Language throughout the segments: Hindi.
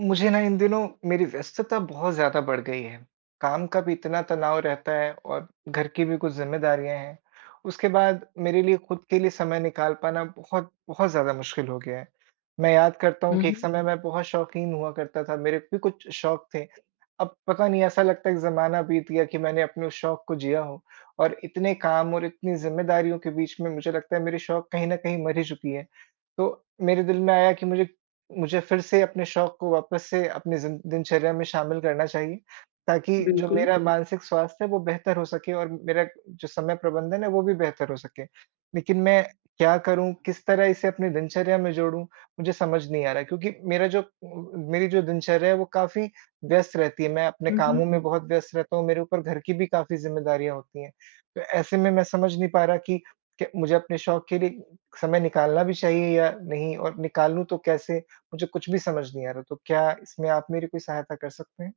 मुझे ना इन दिनों मेरी व्यस्तता बहुत ज़्यादा बढ़ गई है। काम का भी इतना तनाव रहता है और घर की भी कुछ ज़िम्मेदारियाँ हैं। उसके बाद मेरे लिए खुद के लिए समय निकाल पाना बहुत बहुत ज़्यादा मुश्किल हो गया है। मैं याद करता हूँ हुँ, कि एक हुँ। समय मैं बहुत शौकीन हुआ करता था, मेरे भी कुछ शौक थे। अब पता नहीं ऐसा लगता है कि ज़माना बीत गया कि मैंने अपने उस शौक को जिया हो और इतने काम और इतनी ज़िम्मेदारियों के बीच में मुझे लगता है मेरे शौक कहीं न कहीं मर ही चुकी है। तो मेरे दिल में आया कि मुझे मुझे फिर से अपने शौक को वापस से अपनी ज़िन दिनचर्या में शामिल करना चाहिए, ताकि जो बिल्कुल। मेरा मानसिक स्वास्थ्य है वो बेहतर हो सके और मेरा जो समय प्रबंधन है वो भी बेहतर हो सके। लेकिन मैं क्या करूँ, किस तरह इसे अपनी दिनचर्या में जोड़ूँ, मुझे समझ नहीं आ रहा है क्योंकि मेरा जो मेरी जो दिनचर्या है वो काफ़ी व्यस्त रहती है। मैं अपने हुँ, हुँ। कामों में बहुत व्यस्त रहता हूँ, मेरे ऊपर घर की भी काफ़ी ज़िम्मेदारियाँ होती हैं। तो ऐसे में मैं समझ नहीं पा रहा कि मुझे अपने शौक के लिए समय निकालना भी चाहिए या नहीं और निकालूँ तो कैसे? मुझे कुछ भी समझ नहीं आ रहा, तो क्या इसमें आप मेरी कोई सहायता कर सकते हैं?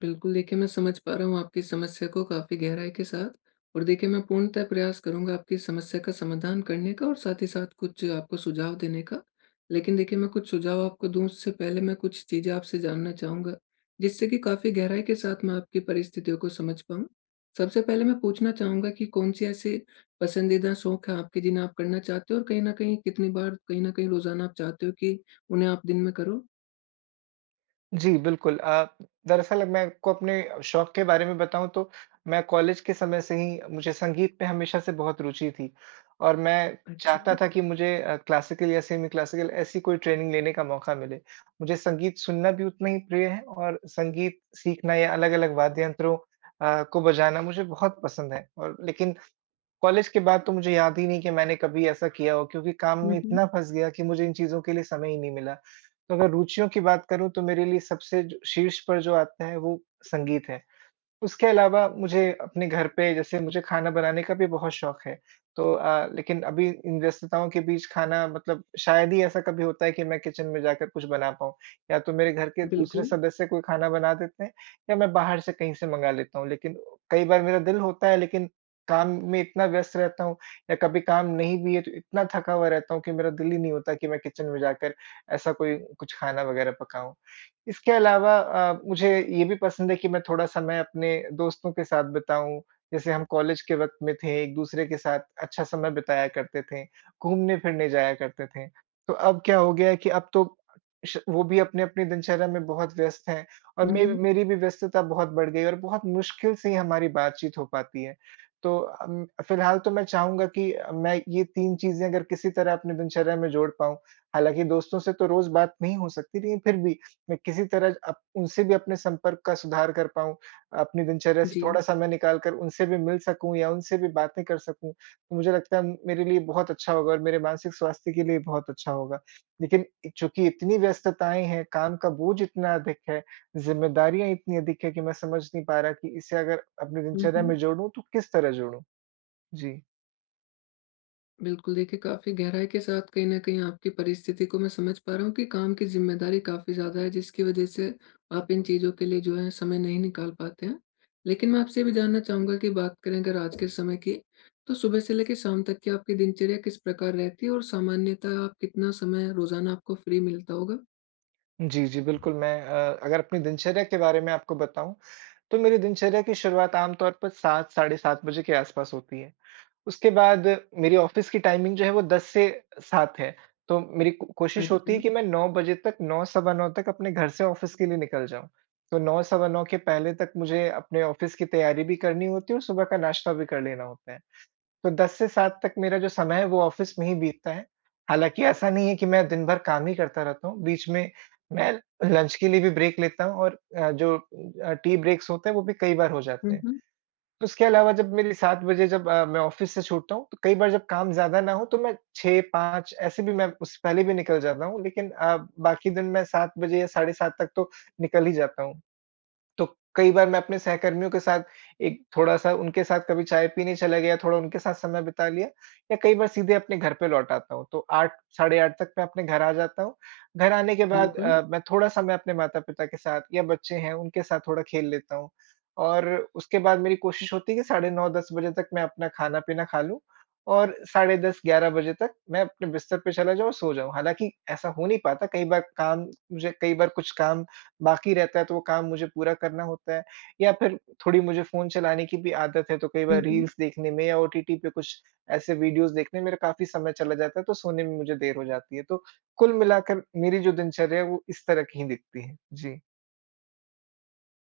बिल्कुल, देखिए मैं समझ पा रहा हूँ आपकी समस्या को काफ़ी गहराई के साथ। और देखिए मैं पूर्णतः प्रयास करूँगा आपकी समस्या का समाधान करने का और साथ ही साथ कुछ आपको सुझाव देने का। लेकिन देखिए मैं कुछ सुझाव आपको दूँ उससे पहले मैं कुछ चीज़ें आपसे जानना चाहूँगा, जिससे कि काफ़ी गहराई के साथ मैं आपकी परिस्थितियों को समझ पाऊँ। सबसे पहले मैं पूछना चाहूँगा कि कौन-सी ऐसी पसंदीदा शौक है आपके जिन्हें आप करना चाहते हो और कहीं न कहीं कितनी बार, कहीं न कहीं रोज़ाना आप चाहते हो कि उन्हें आप दिन में करो? जी, बिल्कुल। दरअसल मैं आपको अपने शौक के बारे में बताऊँ तो मैं कॉलेज के समय से ही मुझे संगीत में हमेशा से बहुत रुचि थी और मैं चाहता अच्छा। था कि मुझे क्लासिकल या सेमी क्लासिकल ऐसी कोई ट्रेनिंग लेने का मौका मिले। मुझे संगीत सुनना भी उतना ही प्रिय है और संगीत सीखना या अलग-अलग वाद्य यंत्रों को बजाना मुझे बहुत पसंद है और लेकिन कॉलेज के बाद तो मुझे याद ही नहीं कि मैंने कभी ऐसा किया हो क्योंकि काम में हुँ, हुँ। इतना फँस गया कि मुझे इन चीज़ों के लिए समय ही नहीं मिला। तो अगर रुचियों की बात करूँ तो मेरे लिए सबसे जो शीर्ष पर जो आता है वो संगीत है। उसके अलावा मुझे अपने घर पे जैसे मुझे खाना बनाने का भी बहुत शौक है। तो लेकिन अभी इन व्यस्तताओं के बीच खाना मतलब शायद ही ऐसा कभी होता है कि मैं किचन में जाकर कुछ बना पाऊँ। या तो मेरे घर के दूसरे बिल्कुल। सदस्य कोई खाना बना देते हैं या मैं बाहर से कहीं से मँगा लेता हूँ। लेकिन कई बार मेरा दिल होता है, लेकिन काम में इतना व्यस्त रहता हूँ या कभी काम नहीं भी है तो इतना थका हुआ रहता हूँ कि मेरा दिल ही नहीं होता कि मैं किचन में जाकर ऐसा कोई कुछ खाना वग़ैरह पकाऊँ। इसके अलावा मुझे ये भी पसंद है कि मैं थोड़ा समय अपने दोस्तों के साथ बिताऊँ। जैसे हम कॉलेज के वक़्त में थे, एक-दूसरे के साथ अच्छा समय बिताया करते थे, घूमने-फिरने जाया करते थे। तो अब क्या हो गया है कि अब तो श वो भी अपनी-अपनी दिनचर्या में बहुत व्यस्त हैं और हुँ, मे हुँ। मेरी भी व्यस्तता बहुत बढ़ गई है और बहुत मुश्किल से ही हमारी बातचीत हो पाती है। तो फ़िलहाल तो मैं चाहूँगा कि मैं ये 3 चीज़ें अगर किसी तरह अपनी दिनचर्या में जोड़ पाऊँ। हालाँकि दोस्तों से तो रोज़ बात नहीं हो सकती, लेकिन फिर भी मैं किसी तरह अप उनसे भी अपने संपर्क का सुधार कर पाऊँ, अपनी दिनचर्या से जी। थोड़ा समय निकाल कर उनसे भी मिल सकूँ या उनसे भी बातें कर सकूँ, तो मुझे लगता है मेरे लिए बहुत अच्छा होगा और मेरे मानसिक स्वास्थ्य के लिए बहुत अच्छा होगा। लेकिन चूँकि इतनी व्यस्तताएँ हैं, काम का बोझ इतना अधिक है, ज़िम्मेदारियाँ इतनी अधिक है कि मैं समझ नहीं पा रहा कि इसे अगर अपनी हुँ, दिनचर्या हुँ। में जोड़ूँ तो किस तरह जोड़ूँ? जी। बिल्कुल, देखिए काफ़ी गहराई के साथ कहीं न कहीं आपकी परिस्थिति को मैं समझ पा रहा हूँ कि काम की ज़िम्मेदारी काफ़ी ज़्यादा है जिसकी वज़ह से आप इन चीज़ों के लिए जो है समय नहीं निकाल पाते हैं। लेकिन मैं आपसे ये भी जानना चाहूँगा कि बात करें अगर आज के समय की, तो सुबह से लेके शाम तक की आपकी दिनचर्या किस प्रकार रहती है और सामान्यतः आप कितना समय रोज़ाना आपको फ्री मिलता होगा? जी, जी, बिल्कुल। मैं अगर अपनी दिनचर्या के बारे में आपको बताऊँ तो मेरी दिनचर्या की शुरुआत आमतौर पर 7 साढ़े 7 बजे के आसपास होती है। उसके बाद मेरी ऑफ़िस की टाइमिंग जो है वो 10 से 7 है। तो मेरी को कोशिश होती है अच्छा। कि मैं 9 बजे तक, 9 सवा 9 तक अपने घर से ऑफ़िस के लिए निकल जाऊँ। तो 9 सवा 9 के पहले तक मुझे अपने ऑफ़िस की तैयारी भी करनी होती है और सुबह का नाश्ता भी कर लेना होता है। तो 10 से 7 तक मेरा जो समय है वो ऑफ़िस में ही बीतता है। हालाँकि ऐसा नहीं है कि मैं दिन भर काम ही करता रहता हूँ, बीच में मैं लंच के लिए भी ब्रेक लेता हूँ और जो टी ब्रेक्स होते हैं वो भी कई बार हो हुँ, जाते हैं। हुँ। उसके अलावा जब मेरी 7 बजे जब मैं ऑफ़िस से छूटता हूँ, तो कई बार जब काम ज़्यादा ना हो तो मैं 6-5 ऐसे भी, मैं उससे पहले भी निकल जाता हूँ, लेकिन बाकी दिन मैं 7 बजे या साढ़े 7 तक तो निकल ही जाता हूँ। तो कई बार मैं अपने सहकर्मियों के साथ एक थोड़ा-सा उनके साथ कभी चाय पीने चला गया, थोड़ा उनके साथ समय बिता लिया या कई बार सीधे अपने घर पे लौट आता हूँ। तो 8 साढ़े 8 तक मैं अपने घर आ जाता हूँ। घर आने के बाद बिल्कुल। ओके। मैं थोड़ा समय अपने माता-पिता के साथ या बच्चे हैं उनके साथ थोड़ा खेल लेता हूँ और उसके बाद मेरी कोशिश होती है कि साढ़े 9-10 बजे तक मैं अपना खाना-पीना खा लूँ और साढ़े 10-11 बजे तक मैं अपने बिस्तर पे चला जाऊँ और सो जाऊँ। हालाँकि ऐसा हो नहीं पाता, कई बार काम, मुझे कई बार कुछ काम बाकी रहता है तो वो काम मुझे पूरा करना होता है या फिर थोड़ी मुझे फ़ोन चलाने की भी आदत है तो कई हुँ, बार हुँ। रील्स देखने में या ओटीटी पे कुछ ऐसे वीडियोज़ देखने में मेरा काफ़ी समय चला जाता है, तो सोने में मुझे देर हो जाती है। तो कुल मिलाकर मेरी जो दिनचर्या है वो इस तरह की ही दिखती है। जी।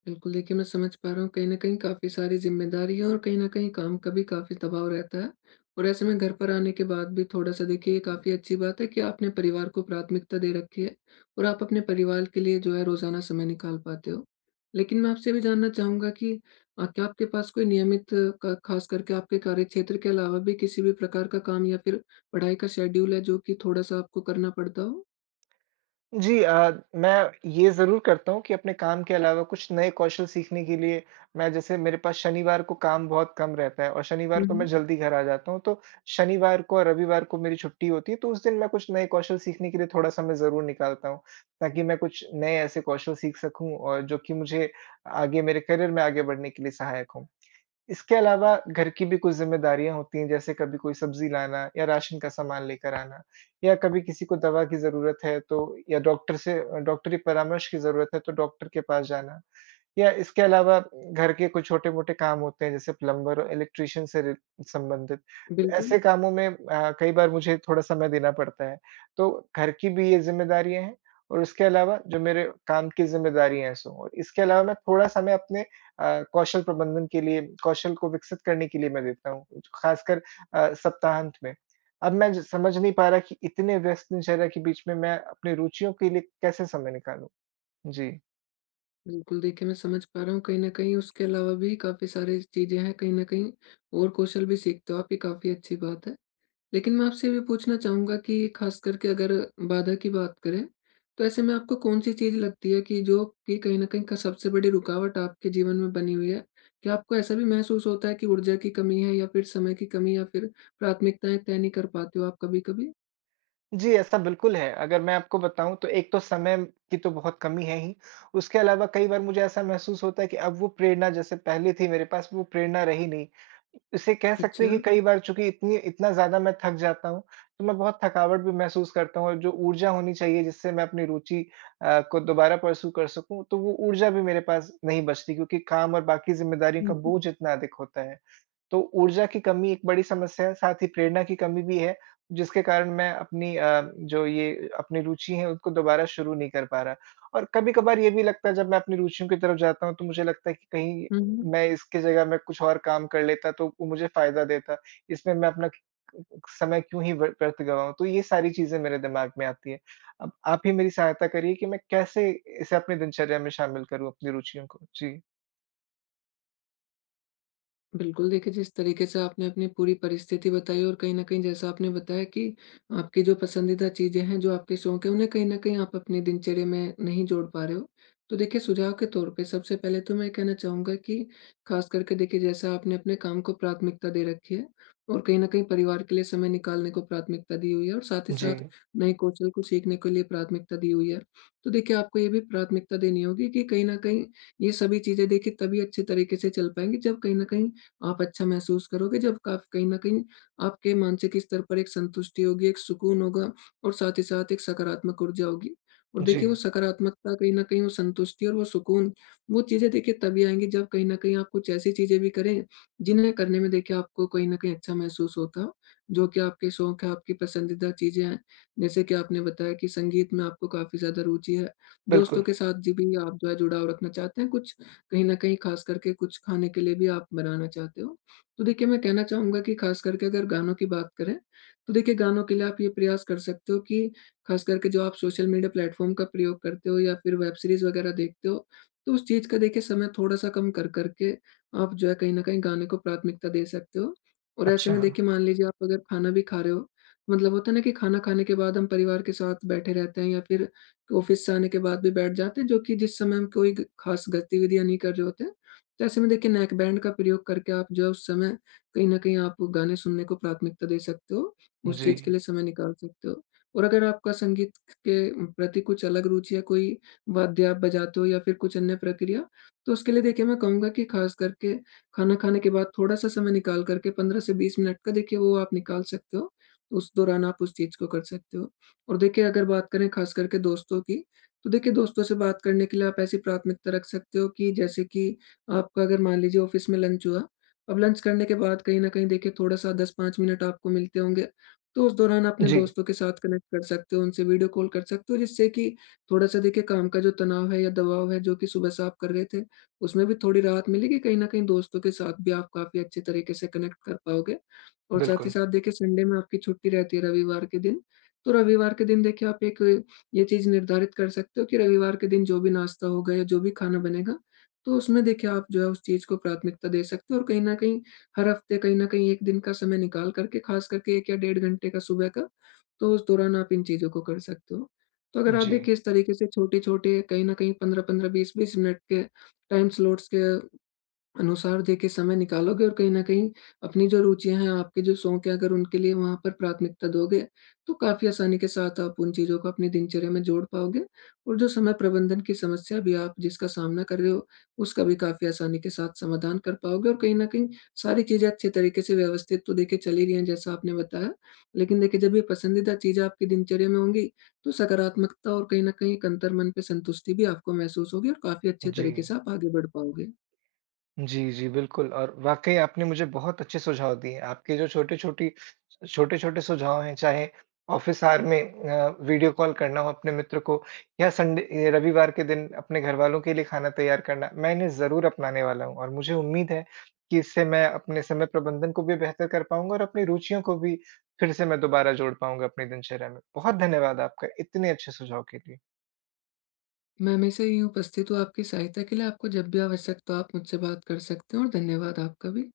बिल्कुल, देखिए मैं समझ पा रहा हूँ कहीं न कहीं काफ़ी सारी ज़िम्मेदारियाँ और कहीं न कहीं काम का भी काफ़ी दबाव रहता है। और ऐसे में घर पर आने के बाद भी थोड़ा-सा देखिए, ये काफ़ी अच्छी बात है कि आपने परिवार को प्राथमिकता दे रखी है और आप अपने परिवार के लिए जो है रोज़ाना समय निकाल पाते हो। लेकिन मैं आपसे भी जानना चाहूँगा कि क्या आपके पास कोई नियमित क ख़ास करके आपके कार्यक्षेत्र के अलावा भी किसी भी प्रकार का काम या फिर पढ़ाई का शेड्यूल है जो कि थोड़ा-सा आपको करना पड़ता हो? जी, मैं ये ज़रूर करता हूँ कि अपने काम के अलावा कुछ नए कौशल सीखने के लिए, मैं जैसे मेरे पास शनिवार को काम बहुत कम रहता है और शनिवार हुँ, को मैं हुँ। जल्दी घर आ जाता हूँ, तो शनिवार को और रविवार को मेरी छुट्टी होती है, तो उस दिन मैं कुछ नए कौशल सीखने के लिए थोड़ा समय ज़रूर निकालता हूँ, ताकि मैं कुछ नए ऐसे कौशल सीख सकूँ और जो कि मुझे आगे मेरे करियर में आगे बढ़ने के लिए सहायक हों। इसके अलावा घर की भी कुछ ज़िम्मेदारियाँ होती हैं, जैसे कभी कोई सब्ज़ी लाना या राशन का सामान लेकर आना या कभी किसी को दवा की ज़रूरत है तो, या डॉक्टर से डॉक्टरी परामर्श की ज़रूरत है तो डॉक्टर के पास जाना। या इसके अलावा घर के कुछ छोटे-मोटे काम होते हैं, जैसे प्लम्बर और इलेक्ट्रीशियन से रि संबंधित। तो बिल्कुल। ऐसे कामों में कई बार मुझे थोड़ा समय देना पड़ता है। तो घर की भी ये ज़िम्मेदारियाँ हैं और उसके अलावा जो मेरे काम की ज़िम्मेदारियाँ हैं सो, और इसके अलावा मैं थोड़ा समय अपने कौशल प्रबंधन के लिए, कौशल को विकसित करने के लिए मैं देता हूँ, ख़ासकर सप्ताहांत में। अब मैं ज समझ नहीं पा रहा कि इतने व्यस्त दिनचर्या के बीच में मैं अपनी रुचियों के लिए कैसे समय निकालूँ? जी। बिल्कुल, देखिए मैं समझ पा रहा हूँ कहीं न कहीं उसके अलावा भी काफ़ी सारी चीज़ें हैं, कहीं न कहीं और कौशल भी सीखते हो आप, ये काफ़ी अच्छी बात है। लेकिन मैं आपसे ये भी पूछना चाहूँगा कि ख़ास करके अगर बाधा की बात करें, तो ऐसे में आपको कौन-सी चीज़ लगती है कि जो कि कहीं न कहीं क सबसे बड़ी रुकावट आपके जीवन में बनी हुई है? क्या आपको ऐसा भी महसूस होता है कि ऊर्जा की कमी है या फिर समय की कमी या फिर प्राथमिकताएँ तय नहीं कर पाते हो आप कभी-कभी? जी, ऐसा बिल्कुल है। अगर मैं आपको बताऊँ तो एक तो समय की तो बहुत कमी है ही, उसके अलावा कई बार मुझे ऐसा महसूस होता है कि अब वो प्रेरणा जैसे पहले थी, मेरे पास वो प्रेरणा रही नहीं। इसे कह सकते अच्छा। हैं कि कई बार चूँकि इतनी इतना ज़्यादा मैं थक जाता हूँ, तो मैं बहुत थकावट भी महसूस करता हूँ और जो ऊर्जा होनी चाहिए जिससे मैं अपनी रुचि को दोबारा परस्यू कर सकूँ, तो वो ऊर्जा भी मेरे पास नहीं बचती क्योंकि काम और बाकी ज़िम्मेदारियों का हुँ, हुँ। बोझ इतना अधिक होता है। तो ऊर्जा की कमी एक बड़ी समस्या है, साथ ही प्रेरणा की कमी भी है, जिसके कारण मैं अपनी जो ये अपनी रुचि है उनको दोबारा शुरू नहीं कर पा रहा। और कभी-कभार ये भी लगता है, जब मैं अपनी रुचियों की तरफ जाता हूँ तो मुझे लगता है कि हुँ, हुँ। कहीं मैं इसकी जगह मैं कुछ और काम कर लेता तो वो मुझे फ़ायदा देता। इसमें मैं अपना समय क्यों ही व्यर्थ गवाऊँ? तो ये सारी चीज़ें मेरे दिमाग में आती हैं। अब आप ही मेरी सहायता करिए कि मैं कैसे इसे अपनी दिनचर्या में शामिल करूँ, अपनी रुचियों को? जी। बिल्कुल, देखिए जिस तरीके से आपने अपनी पूरी परिस्थिति बताई और कहीं न कहीं जैसा आपने बताया कि आपकी जो पसंदीदा चीज़ें हैं, जो आपके शौक हैं, उन्हें कहीं न कहीं आप अपनी दिनचर्या में नहीं जोड़ पा रहे हो। तो देखिए, सुझाव के तौर पे सबसे पहले तो मैं कहना चाहूँगा कि ख़ास करके देखिए जैसा आपने अपने काम को प्राथमिकता दे रखी है और कहीं न कहीं परिवार के लिए समय निकालने को प्राथमिकता दी हुई है और साथ ही जी, साथ नए कौशल को सीखने के लिए प्राथमिकता दी हुई है। तो देखिए आपको ये भी प्राथमिकता देनी होगी कि कहीं न कहीं ये सभी चीज़ें देखिए तभी अच्छे तरीके से चल पाएँगी जब कहीं न कहीं आप अच्छा महसूस करोगे, जब काफ कहीं न कहीं आपके मानसिक स्तर पर एक संतुष्टि होगी, एक सुकून होगा और साथ ही साथ एक सकारात्मक ऊर्जा होगी। और जी, देखिए, वो सकारात्मकता कहीं न कहीं, वो संतुष्टि और वो सुकून, वो चीज़ें देखिए तभी आएँगी जब कहीं न कहीं आप कुछ ऐसी चीज़ें भी करें, जिन्हें करने में देखिए आपको कहीं न कहीं अच्छा महसूस होता हो, जो कि आपके शौक है, आपकी पसंदीदा चीज़ें हैं। जैसे कि आपने बताया कि संगीत में आपको काफ़ी ज़्यादा रुचि है, बिल्कुल। दोस्तों के साथ जी भी आप जो है जुड़ाव रखना चाहते हैं, कुछ कहीं न कहीं ख़ास करके कुछ खाने के लिए भी आप बनाना चाहते हो। तो देखिए मैं कहना चाहूँगा कि ख़ास करके अगर गानों की बात करें, तो देखिए गानों के लिए आप ये प्रयास कर सकते हो कि ख़ास करके जो आप सोशल मीडिया प्लेटफ़ॉर्म का प्रयोग करते हो या फिर वेब सीरीज़ वग़ैरह देखते हो, तो उस चीज़ का देखिए समय थोड़ा-सा कम कर कर के आप जो है कहीं न कहीं गाने को प्राथमिकता दे सकते हो। और ऐसे अच्छा। में देखिए, मान लीजिए आप अगर खाना भी खा रहे हो, मतलब होता है ना कि खाना खाने के बाद हम परिवार के साथ बैठे रहते हैं या फिर ऑफिस से आने के बाद भी बैठ जाते हैं, जो कि जिस समय हम कोई ग खास गतिविधियाँ नहीं कर रहे होते हैं। तो ऐसे में देखिए नेकबैंड का प्रयोग करके आप जो है उस समय कहीं न कहीं आप गाने सुनने को प्राथमिकता दे सकते हो, उस जी, चीज़ के लिए समय निकाल सकते हो। और अगर आपका संगीत के प्रति कुछ अलग रुचि है, कोई वाद्य आप बजाते हो या फिर कुछ अन्य प्रक्रिया, तो उसके लिए देखिए मैं कहूँगा कि खास करके खाना खाने के बाद थोड़ा-सा समय निकाल कर के 15 से 20 मिनट का देखिए वो आप निकाल सकते हो। उस दौरान आप उस चीज़ को कर सकते हो। और देखिए अगर बात करें खास करके दोस्तों की, तो देखिए दोस्तों से बात करने के लिए आप ऐसी प्राथमिकता रख सकते हो कि जैसे कि आपका अगर मान लीजिए ऑफ़िस में लंच हुआ, अब लंच करने के बाद कहीं न कहीं देखिए थोड़ा-सा 10-5 मिनट आपको मिलते होंगे, तो उस दौरान अपने जी, दोस्तों के साथ कनेक्ट कर सकते हो, उनसे वीडियो कॉल कर सकते हो जिससे कि थोड़ा-सा देखिए काम का जो तनाव है या दबाव है जो कि सुबह से आप कर रहे थे, उसमें भी थोड़ी राहत मिलेगी, कहीं न कहीं दोस्तों के साथ भी आप काफ़ी अच्छे तरीके से कनेक्ट कर पाओगे। और साथ ही बिल्कुल। साथ देखिए, संडे में आपकी छुट्टी रहती है रविवार के दिन, तो रविवार के दिन देखिए आप एक ये चीज़ निर्धारित कर सकते हो कि रविवार के दिन जो भी नाश्ता होगा या जो भी खाना बनेगा, तो उसमें देखिए आप जो है उस चीज़ को प्राथमिकता दे सकते हो और कहीं न कहीं हर हफ़्ते कहीं न कहीं 1 दिन का समय निकाल कर के ख़ास करके 1 या डेढ़ घंटे का सुबह का, तो उस दौरान आप इन चीज़ों को कर सकते हो। तो अगर आप जी, देखिए इस तरीके से छोटे-छोटे कहीं न कहीं 15-15, 20-20 मिनट के टाइम स्लॉट्स के अनुसार देखिए समय निकालोगे और कहीं न कहीं अपनी जो रुचियाँ हैं, आपके जो शौक हैं, अगर उनके लिए वहाँ पर प्राथमिकता दोगे, तो काफ़ी आसानी के साथ आप उन चीज़ों को अपनी दिनचर्या में जोड़ पाओगे और जो समय प्रबंधन की समस्या भी आप जिसका सामना कर रहे हो, उसका भी काफ़ी आसानी के साथ समाधान कर पाओगे और कहीं न कहीं सारी चीज़ें अच्छे तरीके से व्यवस्थित तो देखिए चल ही रही हैं, जैसा आपने बताया। लेकिन देखिए, जब ये पसंदीदा चीज़ें आपकी दिनचर्या में होंगी, तो सकारात्मकता और कहीं न कहीं एक अंतर्मन पे संतुष्टि भी आपको महसूस होगी और काफ़ी अच्छे जी, तरीके से आप आगे बढ़ पाओगे। जी, जी, बिल्कुल, और वाक़ई आपने मुझे बहुत अच्छे सुझाव दिए। आपके जो छोटे-छोटी छोटे-छोटे सुझाव हैं, चाहे ऑफ़िस आवर में वीडियो कॉल करना हो अपने मित्र को, या संडे रविवार के दिन अपने घरवालों के लिए खाना तैयार करना, मैं इन्हें ज़रूर अपनाने वाला हूँ और मुझे उम्मीद है कि इससे मैं अपने समय प्रबंधन को भी बेहतर कर पाऊँगा और अपनी रुचियों को भी फिर से मैं दोबारा जोड़ पाऊँगा अपनी दिनचर्या में। बहुत धन्यवाद आपका इतने अच्छे सुझाव के लिए। मैं हमेशा ही उपस्थित हूँ आपकी सहायता के लिए। आपको जब भी आवश्यकता हो आप मुझसे बात कर सकते हैं, और धन्यवाद आपका भी।